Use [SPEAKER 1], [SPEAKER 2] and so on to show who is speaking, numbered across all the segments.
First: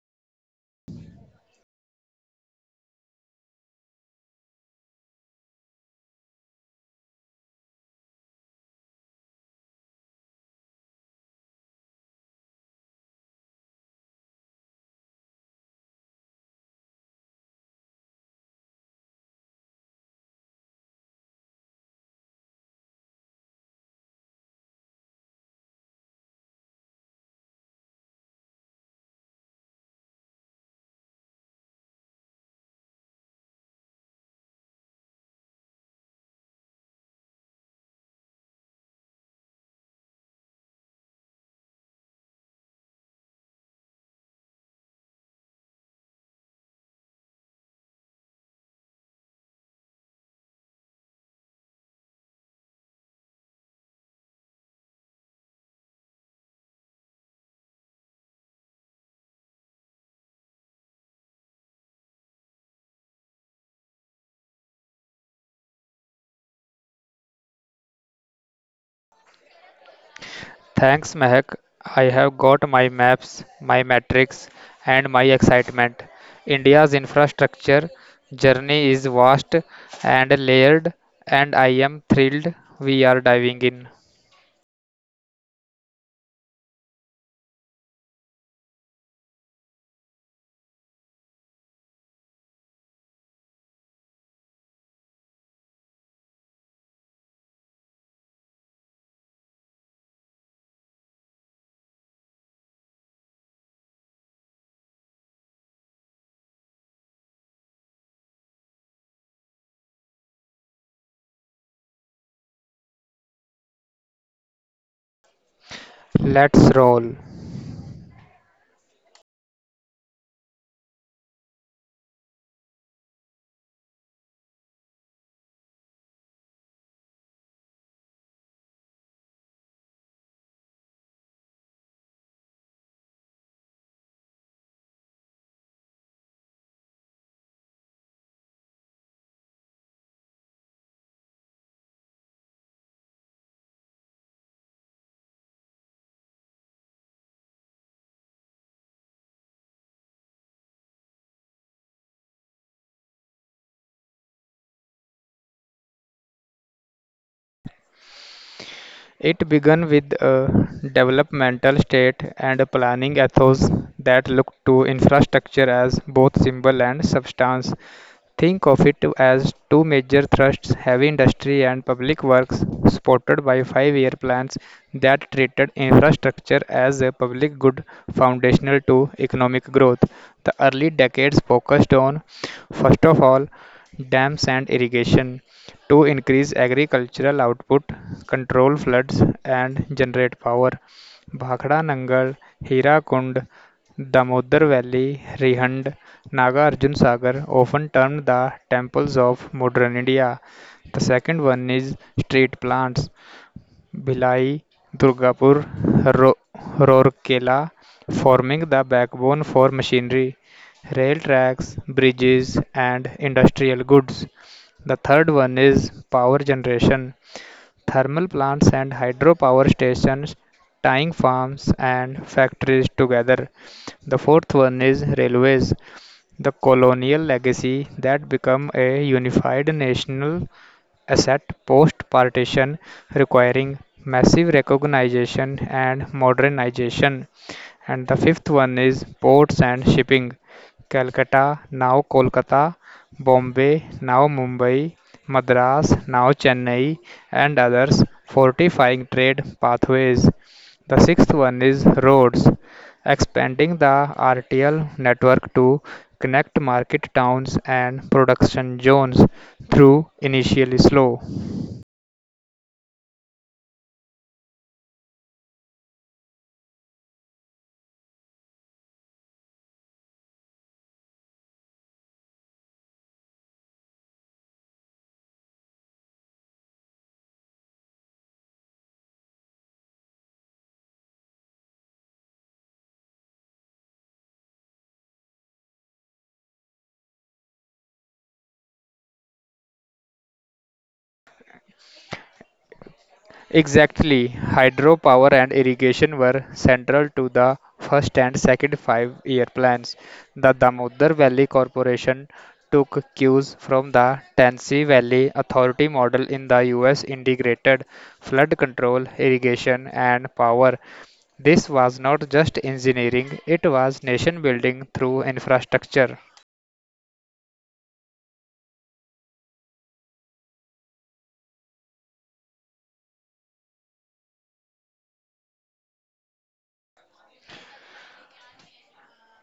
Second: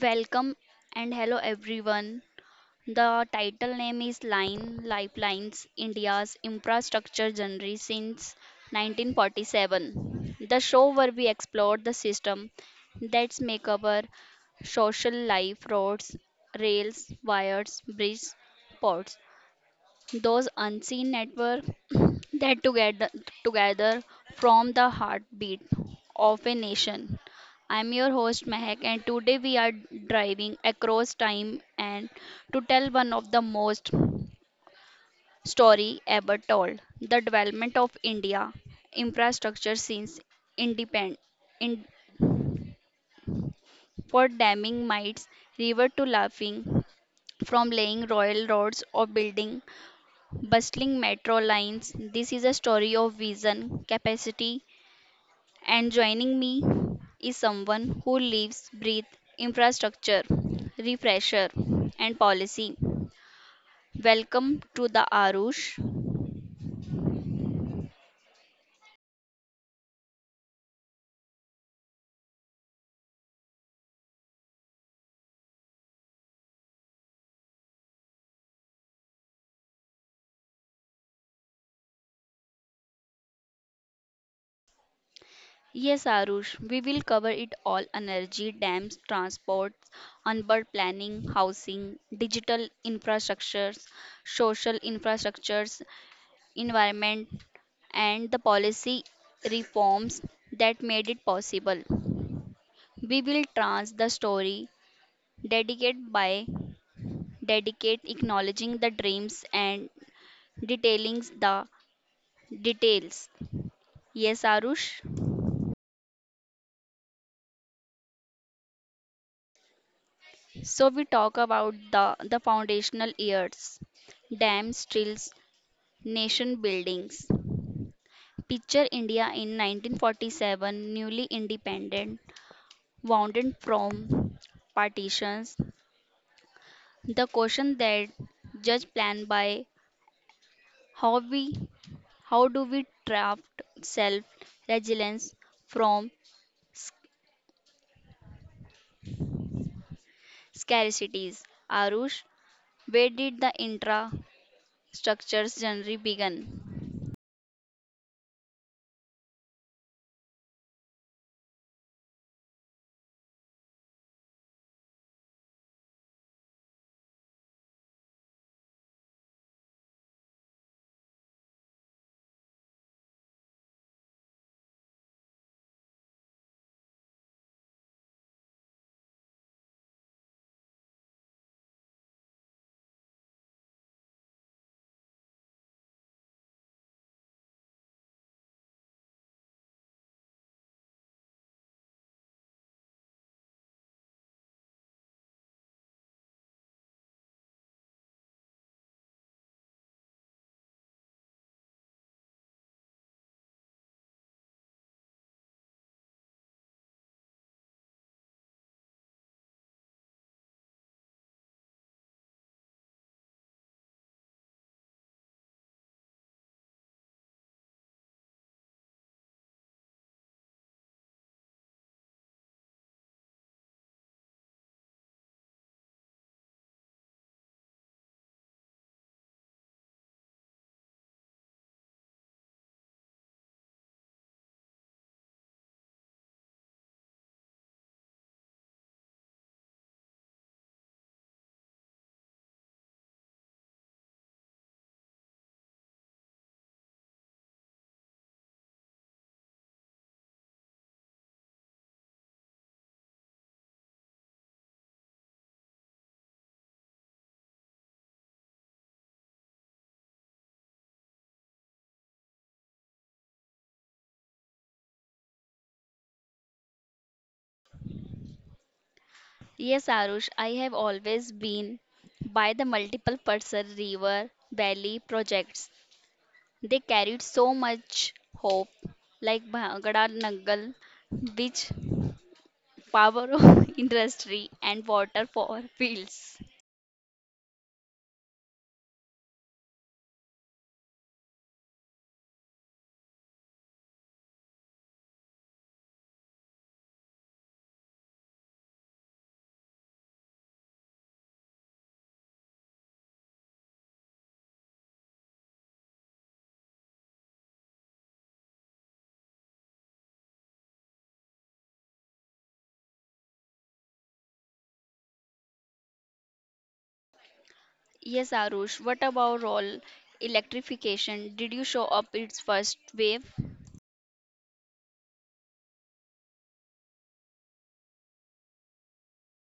[SPEAKER 1] Welcome and hello everyone. The title name is Line Lifelines India's Infrastructure Journey since 1947. The show where we explore the system that's make our social life roads, rails, wires, bridges, ports those unseen network that together from the heartbeat of a nation. I'm your host Mehak and today we are driving across time and to tell one of the most story ever told, the development of India infrastructure since independent in, for damming mites river to laughing from laying royal roads or building bustling metro lines. This is a story of vision, capacity, and joining me is someone who lives, breathes infrastructure, refresher, and policy. Welcome to the Arush.
[SPEAKER 2] Thanks, Mehak. I have got my maps, my metrics, and my excitement. India's infrastructure journey is vast and layered, and I am thrilled we are diving in.
[SPEAKER 1] Yes, Arush, we will cover it all energy, dams, transport, onboard planning, housing, digital infrastructures, social infrastructures, environment, and the policy reforms that made it possible. We will trans the story dedicate by dedicate acknowledging the dreams and detailing the details. Yes, Arush.
[SPEAKER 2] Let's roll.
[SPEAKER 1] So we talk about the foundational years, dams, drills, nation buildings. Picture India in 1947, newly independent, wounded from partitions. The question that judge plan by how we how do we draft self resilience from s- scarcities. Arush, where did the intra structures journey begin?
[SPEAKER 2] It began with a developmental state and a planning ethos that looked to infrastructure as both symbol and substance. Think of it as two major thrusts heavy industry and public works, supported by 5 year plans that treated infrastructure as a public good foundational to economic growth. The early decades focused on, first of all, dams and irrigation to increase agricultural output, control floods, and generate power. Bhakra Nangal, Hira Kund, Damodar Valley, Rihand. Naga Arjun Sagar, often termed the temples of modern India. The second one is street plants, Bhilai, Durgapur, Ro- Rourkela, forming the backbone for machinery, rail tracks, bridges, and industrial goods. The third one is power generation, thermal plants and hydropower stations, tying farms and factories together. The fourth one is railways, the colonial legacy that became a unified national asset post-partition, requiring massive recognition and modernization and the fifth one is ports and shipping. Calcutta, now Kolkata, Bombay, now Mumbai, Madras, now Chennai, and others, fortifying trade pathways. The sixth one is roads, expanding the RTL network to connect market towns and production zones through initially slow.
[SPEAKER 1] Yes, Arush, I have always been by the multiple person river valley projects. They carried so much hope, like Bhangada Nangal, which power of industry and water for fields.
[SPEAKER 2] Exactly, hydropower and irrigation were central to the first and second 5 year plans. The Damodar Valley Corporation took cues from the Tennessee Valley Authority model in the US integrated flood control, irrigation, and power. This was not just engineering, it was nation building through infrastructure.
[SPEAKER 1] Yes, Arush, what about all electrification? Did you show up its first wave?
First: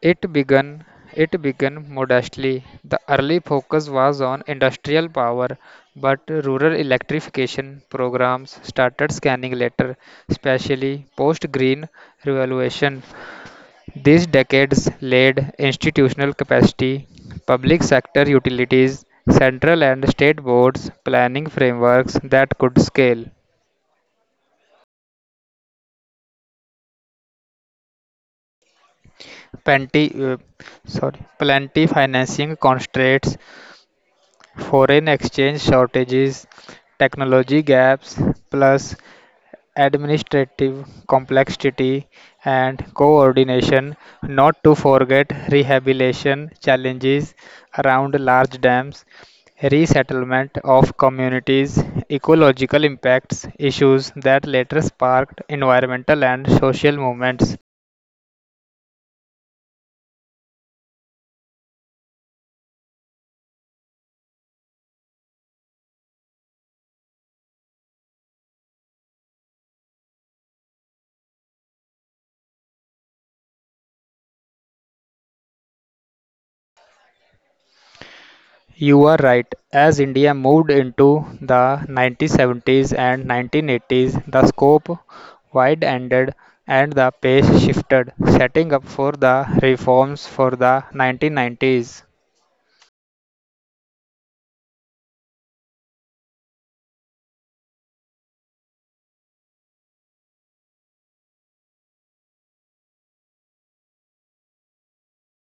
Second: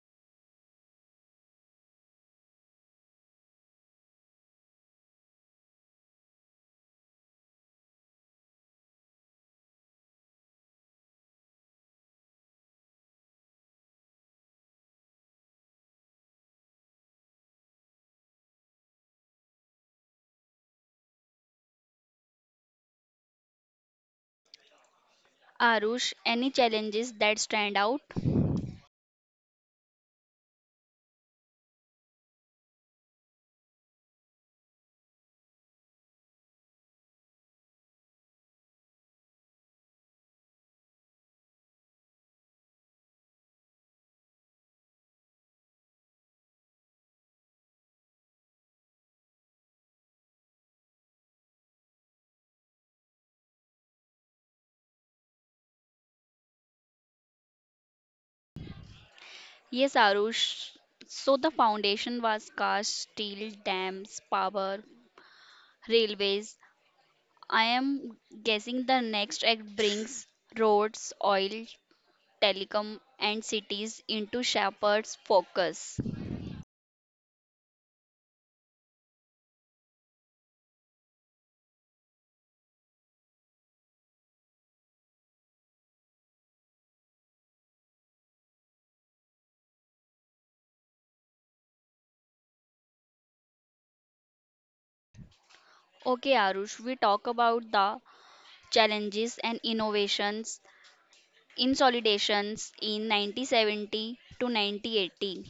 [SPEAKER 2] It began it began modestly. The early focus was on industrial power, but rural electrification programs started scanning later, especially post Green Revolution. These decades laid institutional capacity, public sector utilities, central and state boards, planning frameworks that could scale.
[SPEAKER 1] Arush, any challenges that stand out?
[SPEAKER 2] Plenty uh, sorry plenty financing constraints, foreign exchange shortages, technology gaps, plus administrative complexity and coordination, not to forget rehabilitation challenges around large dams, resettlement of communities, ecological impacts issues that later sparked environmental and social movements.
[SPEAKER 1] Yes, Arush. So the foundation was cast, steel, dams, power, railways. I am guessing the next act brings roads, oil, telecom, and cities into Shepherd's focus.
[SPEAKER 2] You are right. As India moved into the 1970s and 1980s, the scope widened and the pace shifted, setting up for the reforms for the 1990s.
[SPEAKER 1] Okay, Arush, we talk about the challenges and innovations Insolidations in 1970 to 1980.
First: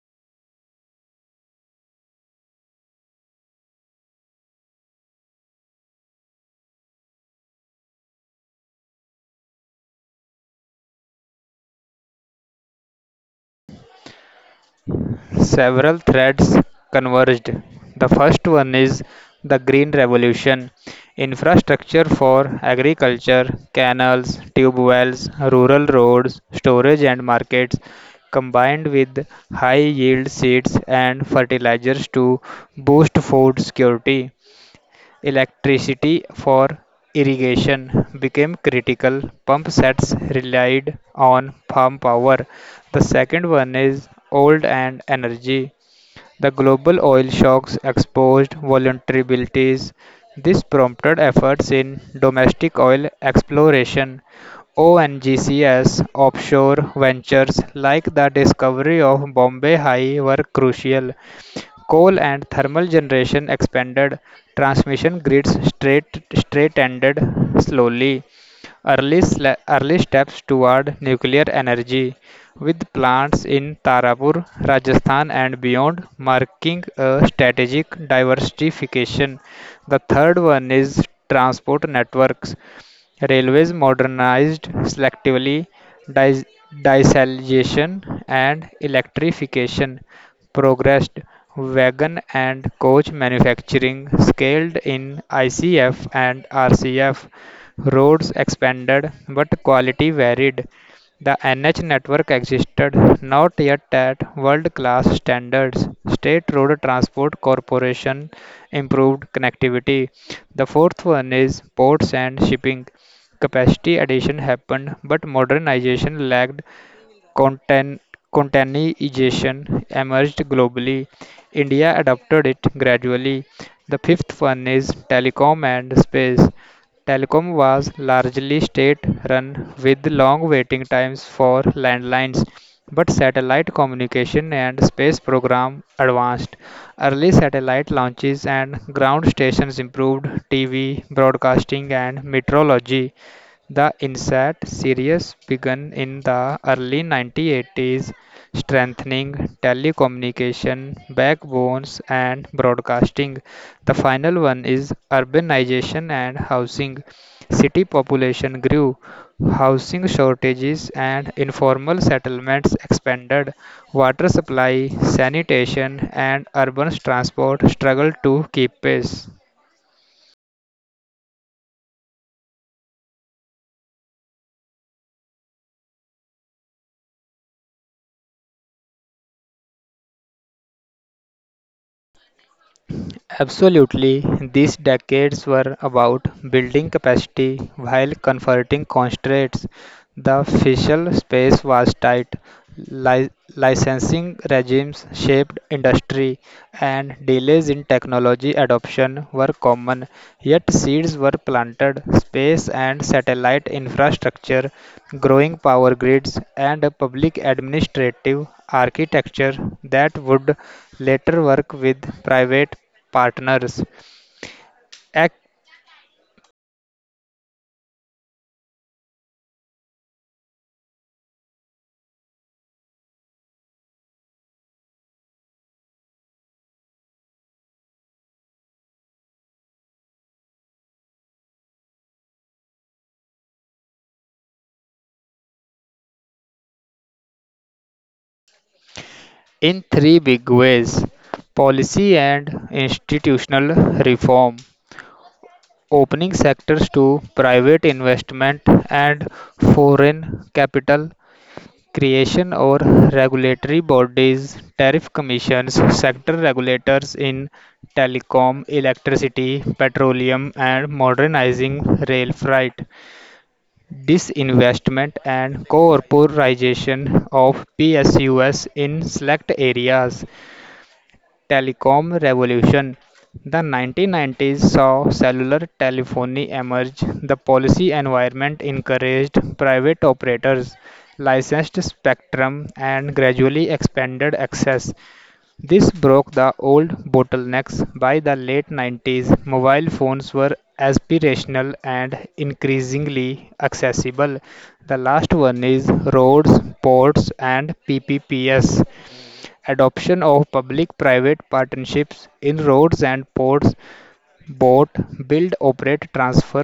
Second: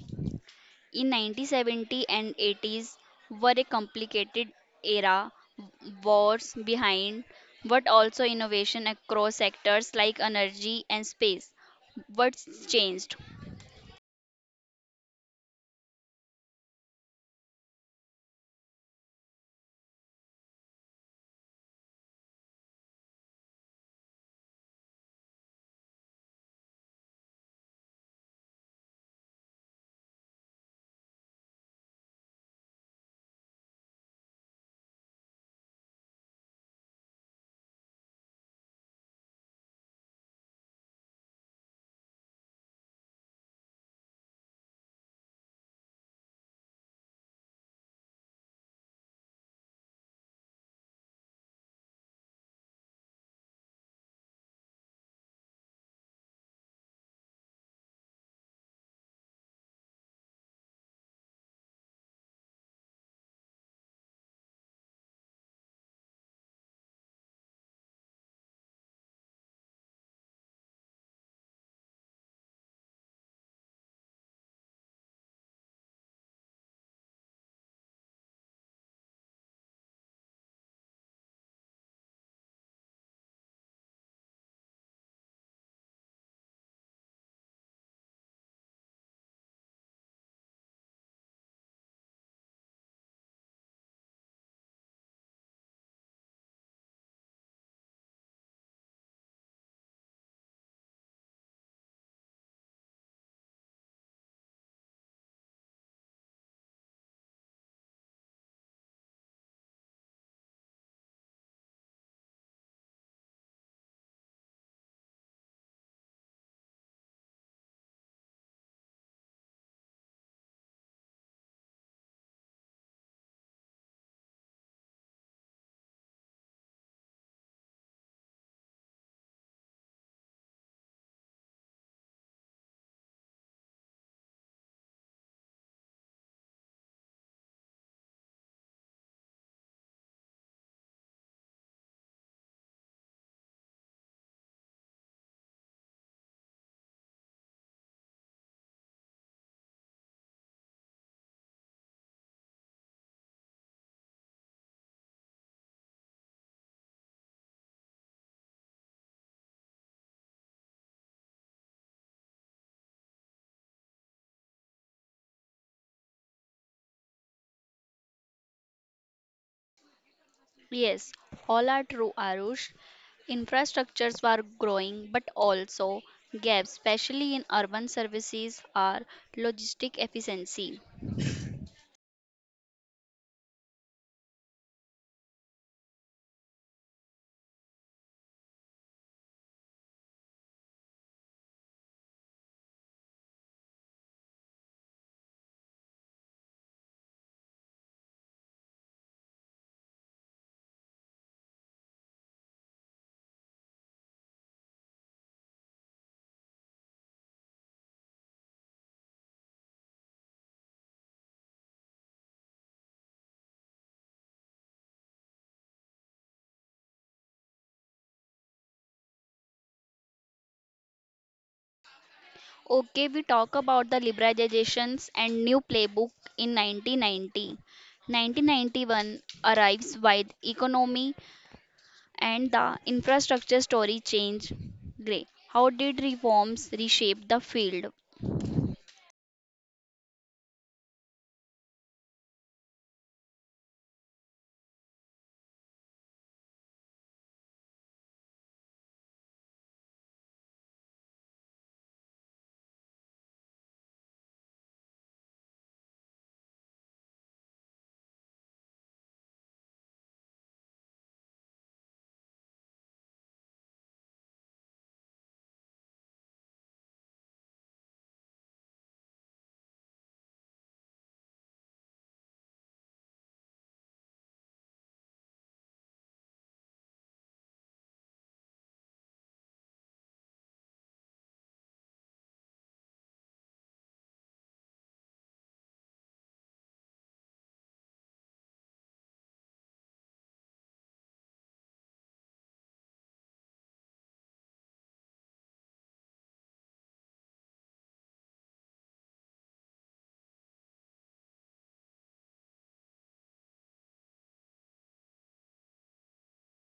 [SPEAKER 1] In 1970 and 80s were a complicated era, wars behind, but also innovation across sectors like energy and space. What's changed?
[SPEAKER 2] Several threads converged. The first one is the Green Revolution. Infrastructure for agriculture, canals, tube wells, rural roads, storage and markets, combined with high yield seeds and fertilizers to boost food security. Electricity for irrigation became critical. Pump sets relied on farm power. The second one is oil and energy. The global oil shocks exposed vulnerabilities. This prompted efforts in domestic oil exploration. ONGCS offshore ventures like the discovery of Bombay High were crucial. Coal and thermal generation expanded transmission grids straight-ended slowly. Early steps toward nuclear energy, with plants in Tarapur, Rajasthan, and beyond, marking a strategic diversification. The third one is transport networks. Railways modernized selectively, dis- dieselization, and electrification progressed, wagon and coach manufacturing scaled in ICF and RCF. Roads expanded, but quality varied. The NH network existed not yet at world class standards. State Road Transport Corporation improved connectivity. The fourth one is ports and shipping. Capacity addition happened, but modernization lagged. Content Containerization emerged globally. India adopted it gradually. The fifth one is telecom and space. Telecom was largely state run with long waiting times for landlines, but satellite communication and space program advanced. Early satellite launches and ground stations improved TV, broadcasting, and meteorology. The Inset series began in the early 1980s, strengthening telecommunication backbones and broadcasting. The final one is urbanization and housing. City population grew, housing shortages and informal settlements expanded. Water supply, sanitation, and urban transport struggled to keep pace.
[SPEAKER 1] Yes, all are true, Arush. Infrastructures were growing, but also gaps, especially in urban services, are logistic efficiency.
[SPEAKER 2] Absolutely, these decades were about building capacity while converting constraints. The fiscal space was tight, li- licensing regimes shaped industry, and delays in technology adoption were common. Yet seeds were planted, space and satellite infrastructure, growing power grids, and a public administrative architecture that would later work with private partners. Act
[SPEAKER 1] Okay, we talk about the liberalizations and new playbook in 1990. 1991 arrives while economy and the infrastructure story change. Gray. How did reforms reshape the field?
[SPEAKER 2] in three big ways: policy and institutional reform, opening sectors to private investment and foreign capital, creation or regulatory bodies, tariff commissions, sector regulators in telecom, electricity, petroleum, and modernizing rail freight, disinvestment and corporatization of PSUs in select areas, telecom revolution. The 1990s saw cellular telephony emerge. The policy environment encouraged private operators, licensed spectrum, and gradually expanded access. This broke the old bottlenecks. By the late 90s, mobile phones were aspirational and increasingly accessible. The last one is roads, ports, and PPPs. Adoption of public-private partnerships in roads and ports, both build-operate-transfer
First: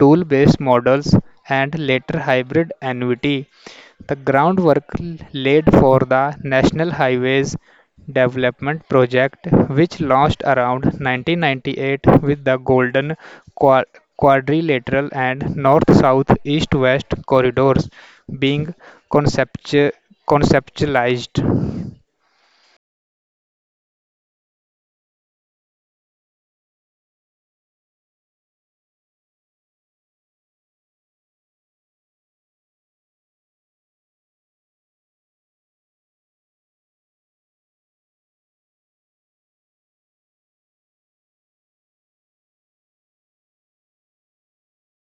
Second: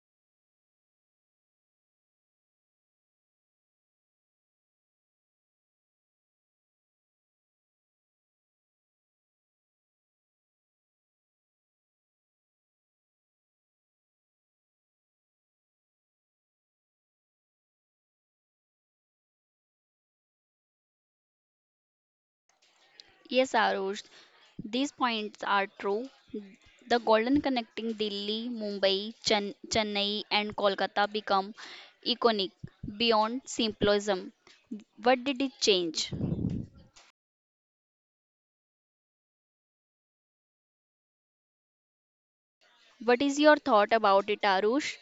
[SPEAKER 2] tool-based models and later hybrid annuity. The groundwork laid for the National Highways Development Project, which launched around 1998 with the Golden Qua- Quadrilateral and North-South East-West corridors being conceptu- conceptualized.
[SPEAKER 1] Yes, Arush, these points are true. The golden connecting Delhi, Mumbai, Chennai, and Kolkata become iconic beyond simplism. What did it change? What is your thought about it, Arush?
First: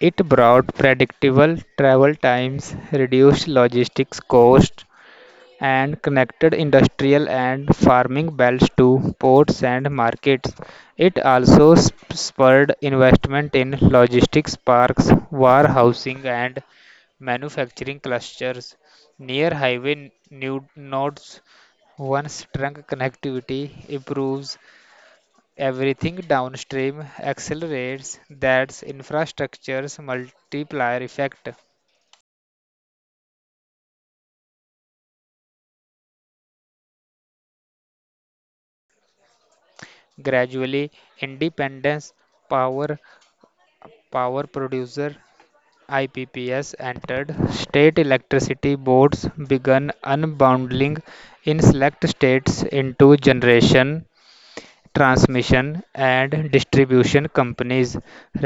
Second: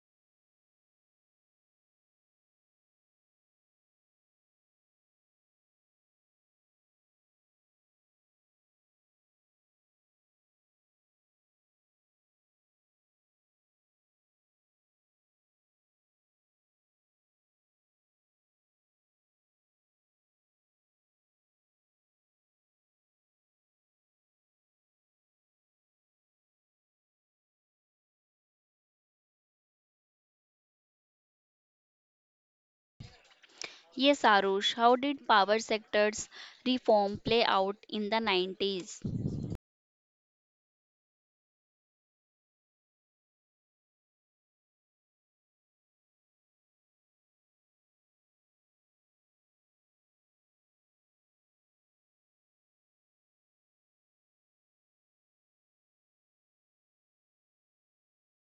[SPEAKER 2] It brought predictable travel times, reduced logistics costs, and connected industrial and farming belts to ports and markets. It also spurred investment in logistics parks, warehousing, and manufacturing clusters near highway nude nodes. One strong connectivity improves. Everything downstream accelerates, that's infrastructure's multiplier effect.
[SPEAKER 1] Yes, Arush, how did power sectors reform play out in the 90s?
[SPEAKER 2] Gradually, independence power power producer IPPs entered. State electricity boards began unbundling in select states into generation transmission and distribution companies.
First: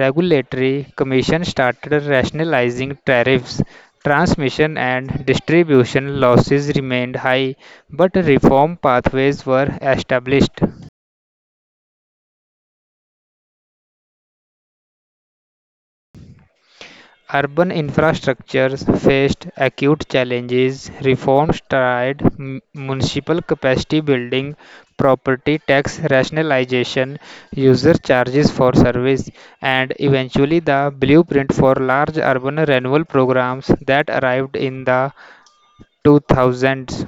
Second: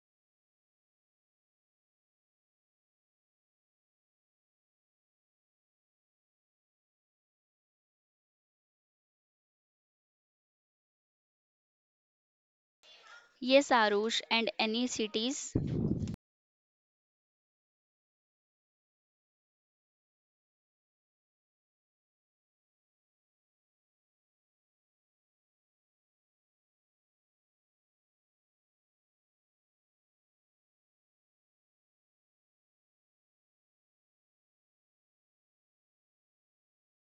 [SPEAKER 2] Regulatory Commission started rationalizing tariffs. Transmission and distribution losses remained high, but reform pathways were established.
[SPEAKER 1] Yes, Arush, and any cities?
[SPEAKER 2] Urban infrastructures faced acute challenges. Reforms tried municipal capacity building, property tax rationalization, user charges for service, and eventually the blueprint for large urban renewal programs that arrived in the 2000s.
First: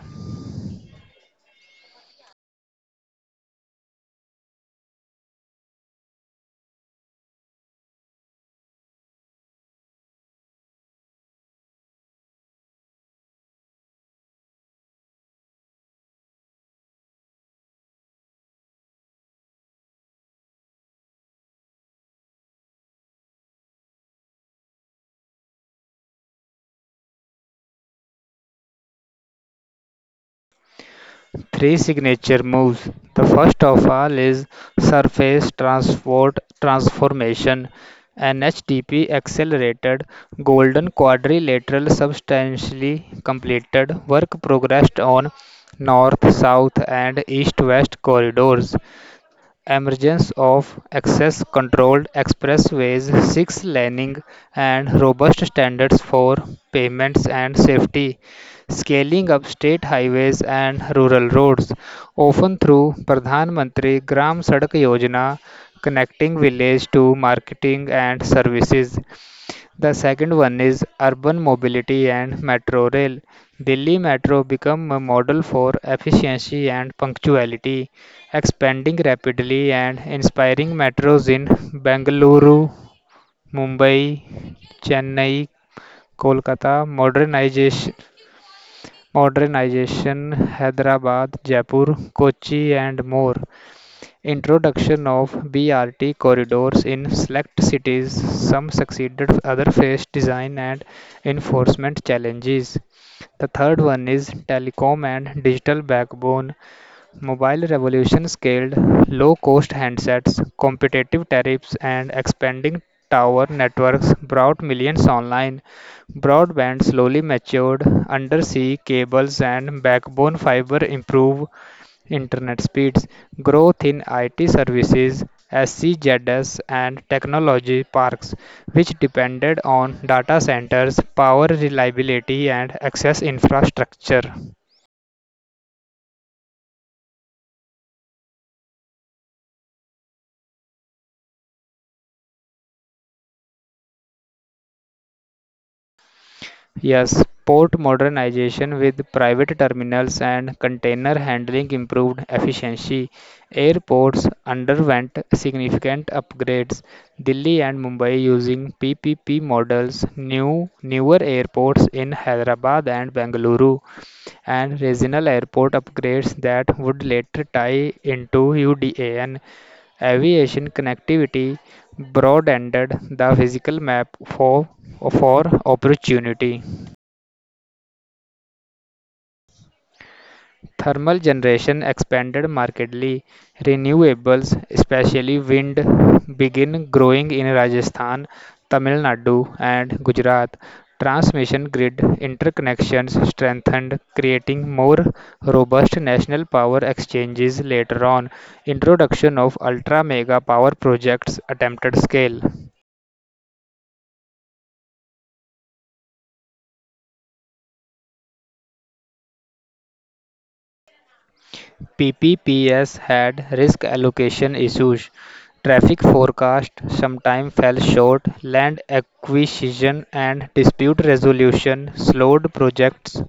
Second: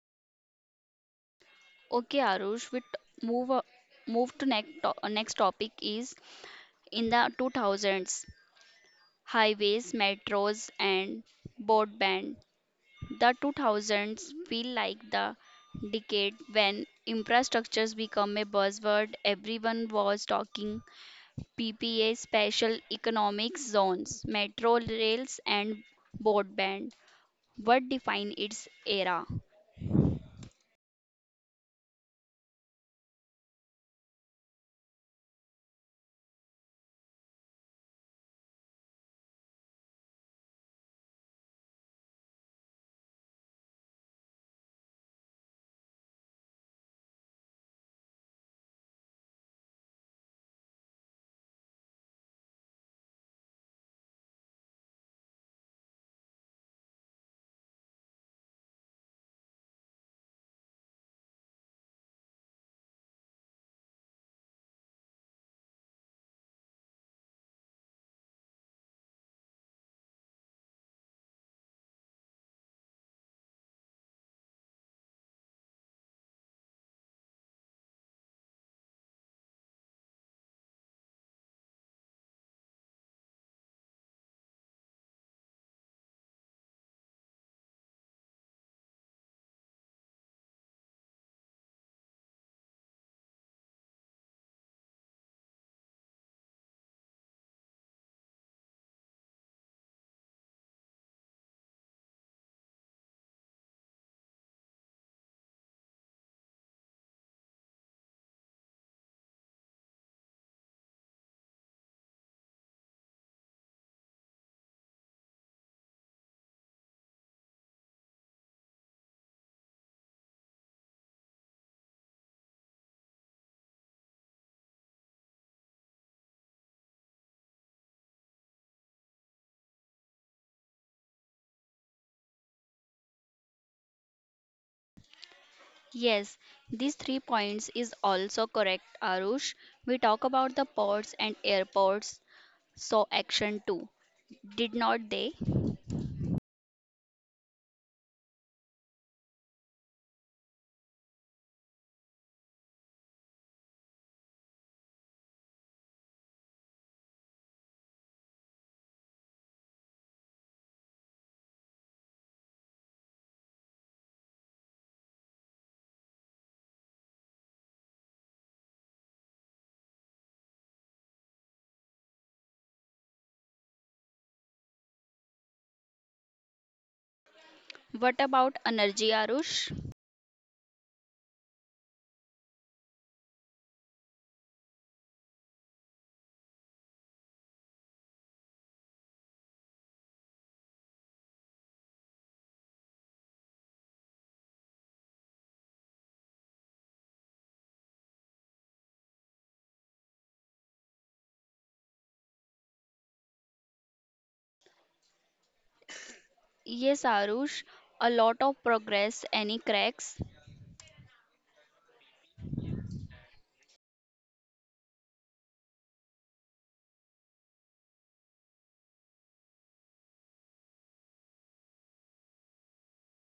[SPEAKER 1] Okay, Arush, we move to next topic is in the 2000s highways, metros, and broadband. The 2000s feel like the decade when infrastructures become a buzzword. Everyone was talking PPA, Special Economic Zones, Metro Rails, and Broadband. What define its era?
[SPEAKER 2] Three signature moves. The first of all is surface transport transformation, an HTP accelerated golden quadrilateral substantially completed work progressed on north, south and east west corridors, emergence of access-controlled expressways, six laning, and robust standards for pavements and safety, scaling up state highways and rural roads, often through Pradhan Mantri Gram Sadak Yojana, connecting village to marketing and services. The second one is urban mobility and metro rail. Delhi Metro became a model for efficiency and punctuality, expanding rapidly and inspiring metros in Bengaluru, Mumbai, Chennai, Kolkata, modernization Hyderabad, Jaipur, Kochi, and more. Introduction of BRT corridors in select cities, some succeeded, others faced design and enforcement challenges. The third one is telecom and digital backbone. Mobile revolution scaled low cost handsets, competitive tariffs, and expanding tower networks brought millions online. Broadband slowly matured, undersea cables and backbone fiber improved internet speeds, growth in IT services, SCZS, and technology parks, which depended on data centers, power reliability, and access infrastructure.
[SPEAKER 1] Yes, these three points is also correct, Arush. We talk about the ports and airports, so action too. Did not they?
[SPEAKER 2] Yes, port modernization with private terminals and container handling improved efficiency. Airports underwent significant upgrades. Delhi and Mumbai using PPP models, newer airports in Hyderabad and Bengaluru, and regional airport upgrades that would later tie into UDA and aviation connectivity broadened the physical map for opportunity.
[SPEAKER 1] What about energy, Arush?
[SPEAKER 2] Thermal generation expanded markedly; renewables, especially wind, begin growing in Rajasthan, Tamil Nadu, and Gujarat. Transmission grid interconnections strengthened, creating more robust national power exchanges later on. Introduction of ultra mega power projects attempted scale.
[SPEAKER 1] Yes, Arush, a lot of progress. Any cracks?
[SPEAKER 2] PPPs had risk allocation issues. Traffic forecast sometimes fell short, land acquisition and dispute resolution slowed projects,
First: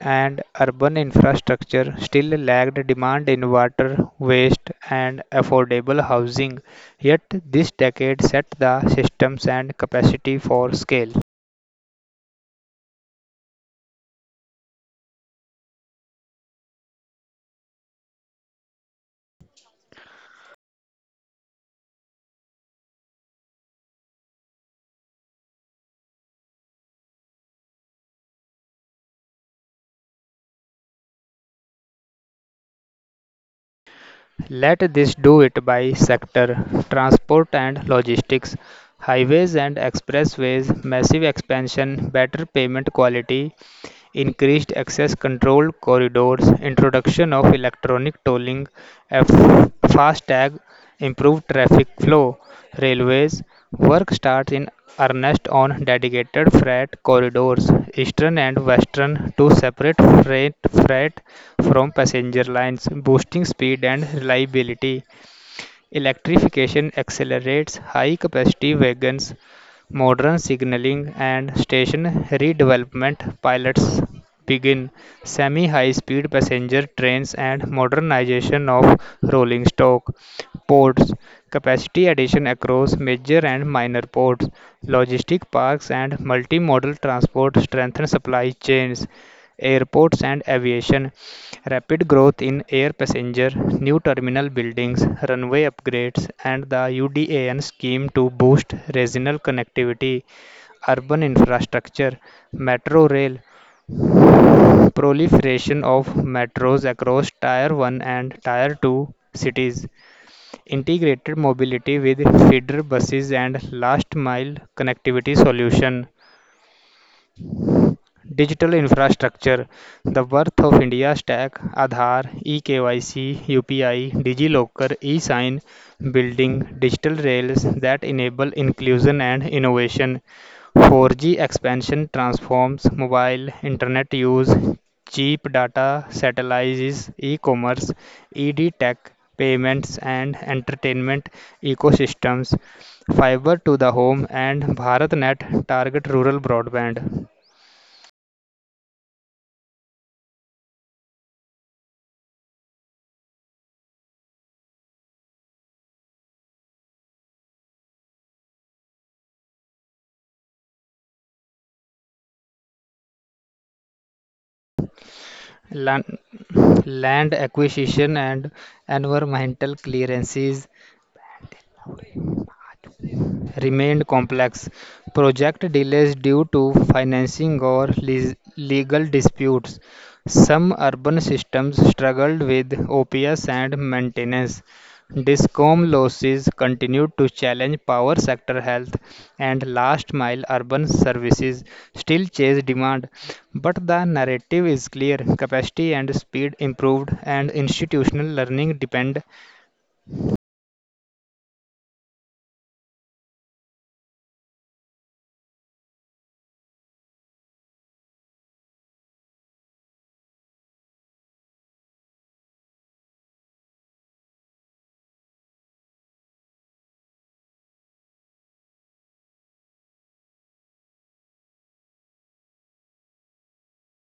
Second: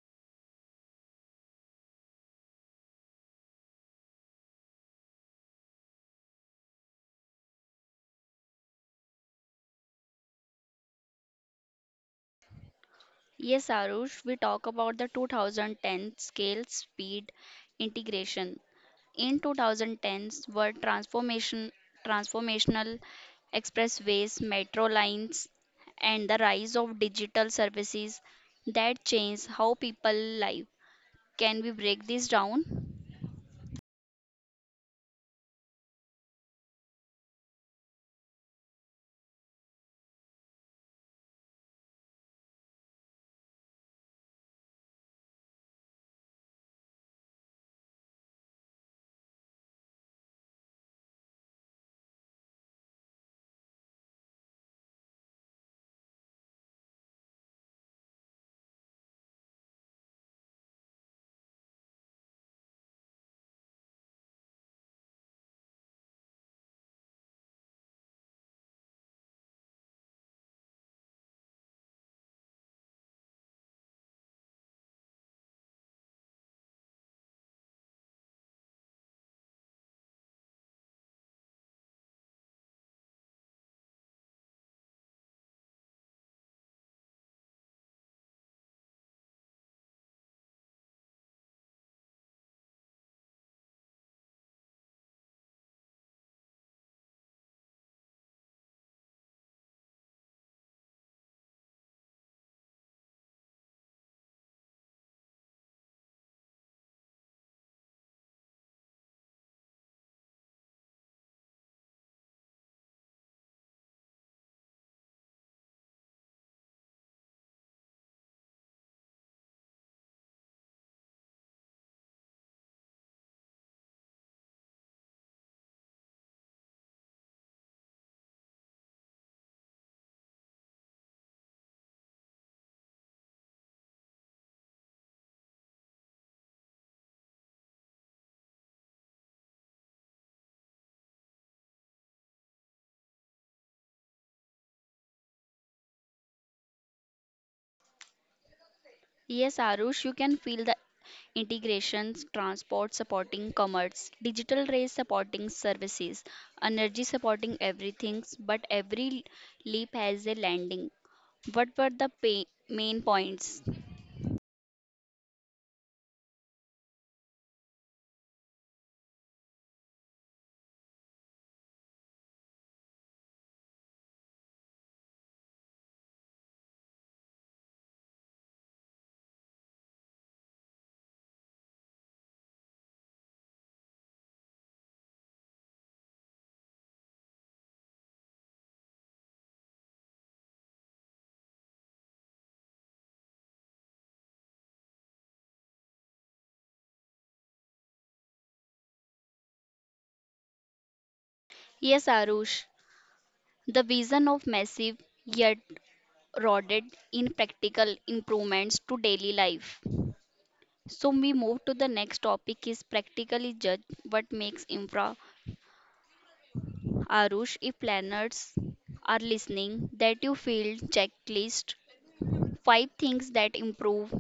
[SPEAKER 2] and urban infrastructure still lagged demand in water, waste, and affordable housing. Yet, this decade set the systems and capacity for scale.
[SPEAKER 1] Yes, Arush, we talk about the 2010 scale speed integration. In 2010s were transformational expressways, metro lines, and the rise of digital services that change how people live. Can we break this down?
[SPEAKER 2] Let this do it by sector: transport and logistics, highways and expressways, massive expansion, better payment quality, increased access control corridors, introduction of electronic tolling, fast tag), improved traffic flow. Railways work starts in earnest on dedicated freight corridors, eastern and western, to separate freight freight from passenger lines, boosting speed and reliability. Electrification accelerates high-capacity wagons, modern signalling and station redevelopment. Pilots begin semi-high-speed passenger trains and modernization of rolling stock. Ports capacity addition across major and minor ports. Logistic parks and multimodal transport strengthen supply chains, airports and aviation, rapid growth in air passenger, new terminal buildings, runway upgrades, and the UDAN scheme to boost regional connectivity, urban infrastructure, metro rail, proliferation of metros across Tier 1 and Tier 2 cities, integrated mobility with feeder buses, and last mile connectivity solution. Digital infrastructure, the birth of India Stack, Aadhaar, E-KYC, UPI, DigiLocker, sign building digital rails that enable inclusion and innovation. 4G expansion transforms mobile internet use, cheap data satellites, e-commerce, ED tech, payments and entertainment ecosystems, fiber to the home and BharatNet target rural broadband.
[SPEAKER 1] Yes, Arush, you can feel the integrations, transport supporting commerce, digital race supporting services, energy supporting everything, but every leap has a landing. What were the main points?
[SPEAKER 2] land, Land acquisition and environmental clearances remained complex. Project delays due to financing or legal disputes. Some urban systems struggled with OPS and maintenance. Discom losses continued to challenge power sector health and last mile urban services still chase demand. But the narrative is clear, capacity and speed improved, and institutional learning depend.
[SPEAKER 1] Yes, Arush. The vision of massive yet rooted in practical improvements to daily life. So we move to the next topic is practically judge what makes infra. Arush, if planners are listening, that you feel checklist five things that improve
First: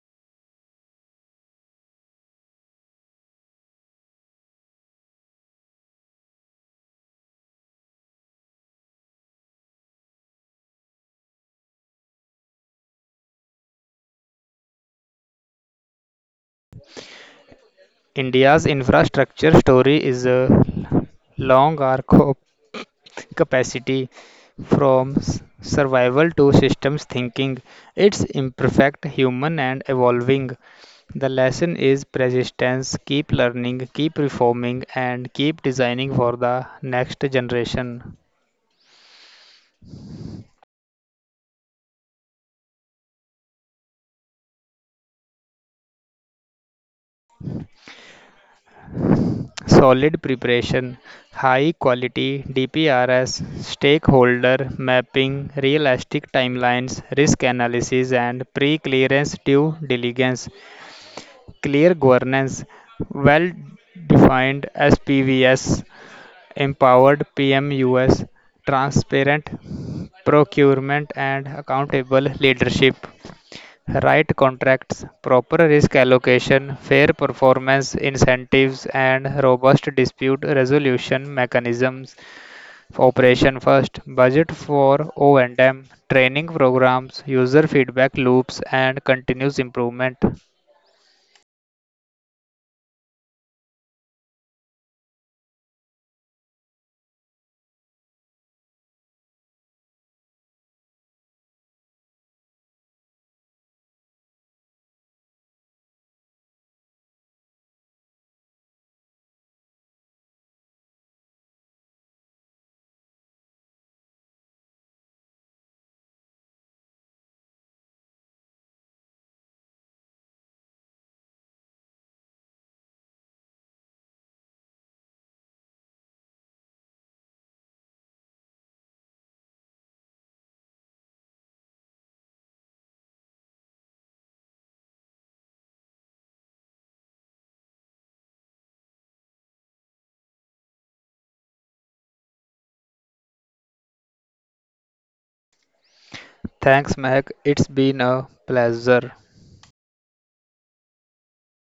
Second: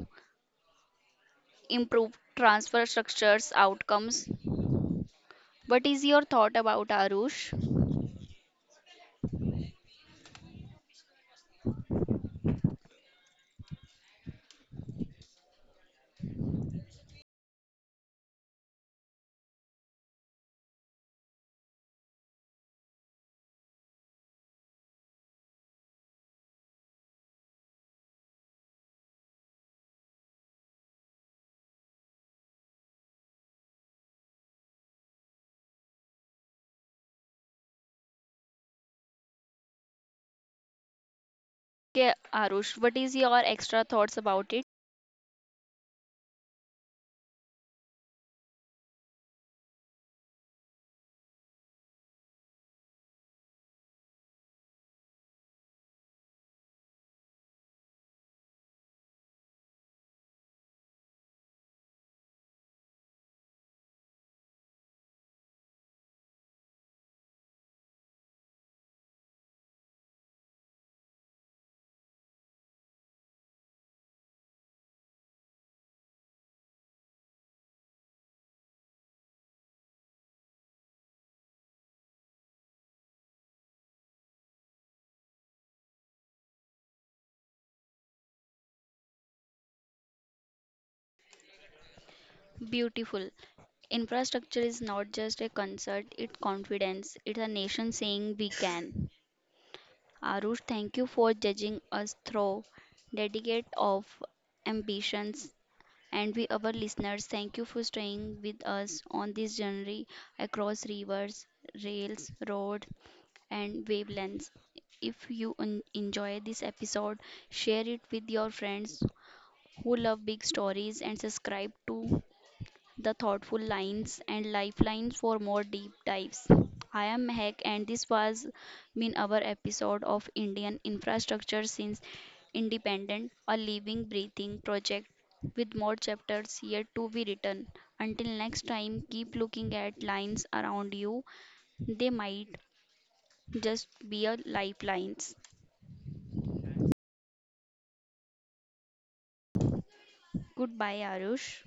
[SPEAKER 1] improve transfer structures outcomes. What is your thought about Arush?
[SPEAKER 2] India's infrastructure story is a long arc of capacity from survival to systems thinking. It's imperfect, human, and evolving. The lesson is persistence, keep learning, keep reforming, and keep designing for the next generation.
[SPEAKER 1] Okay, Arush, what is your extra thoughts about it?
[SPEAKER 2] Solid preparation, high quality DPRs, stakeholder mapping, realistic timelines, risk analysis, and pre-clearance due diligence, clear governance, well-defined SPVS, empowered PMUS, transparent procurement, and accountable leadership. Right contracts, proper risk allocation, fair performance incentives, and robust dispute resolution mechanisms. Operation first, budget for O&M, training programs, user feedback loops, and continuous improvement.
[SPEAKER 1] Beautiful. Infrastructure is not just a concert, it's confidence. It's a nation saying we can. Arush, thank you for judging us through dedicate of ambitions. And we, our listeners, thank you for staying with us on this journey across rivers, rails, road, and wavelengths. If you enjoy this episode, share it with your friends who love big stories and subscribe to the thoughtful lines and lifelines for more deep dives. I am Mehak and this was been our episode of Indian infrastructure since independent a living breathing project with more chapters yet to be written. Until next time keep looking at lines around you. They might just be a lifelines.
[SPEAKER 2] Thanks, Mehak. It's been a pleasure.
[SPEAKER 1] Goodbye Arush.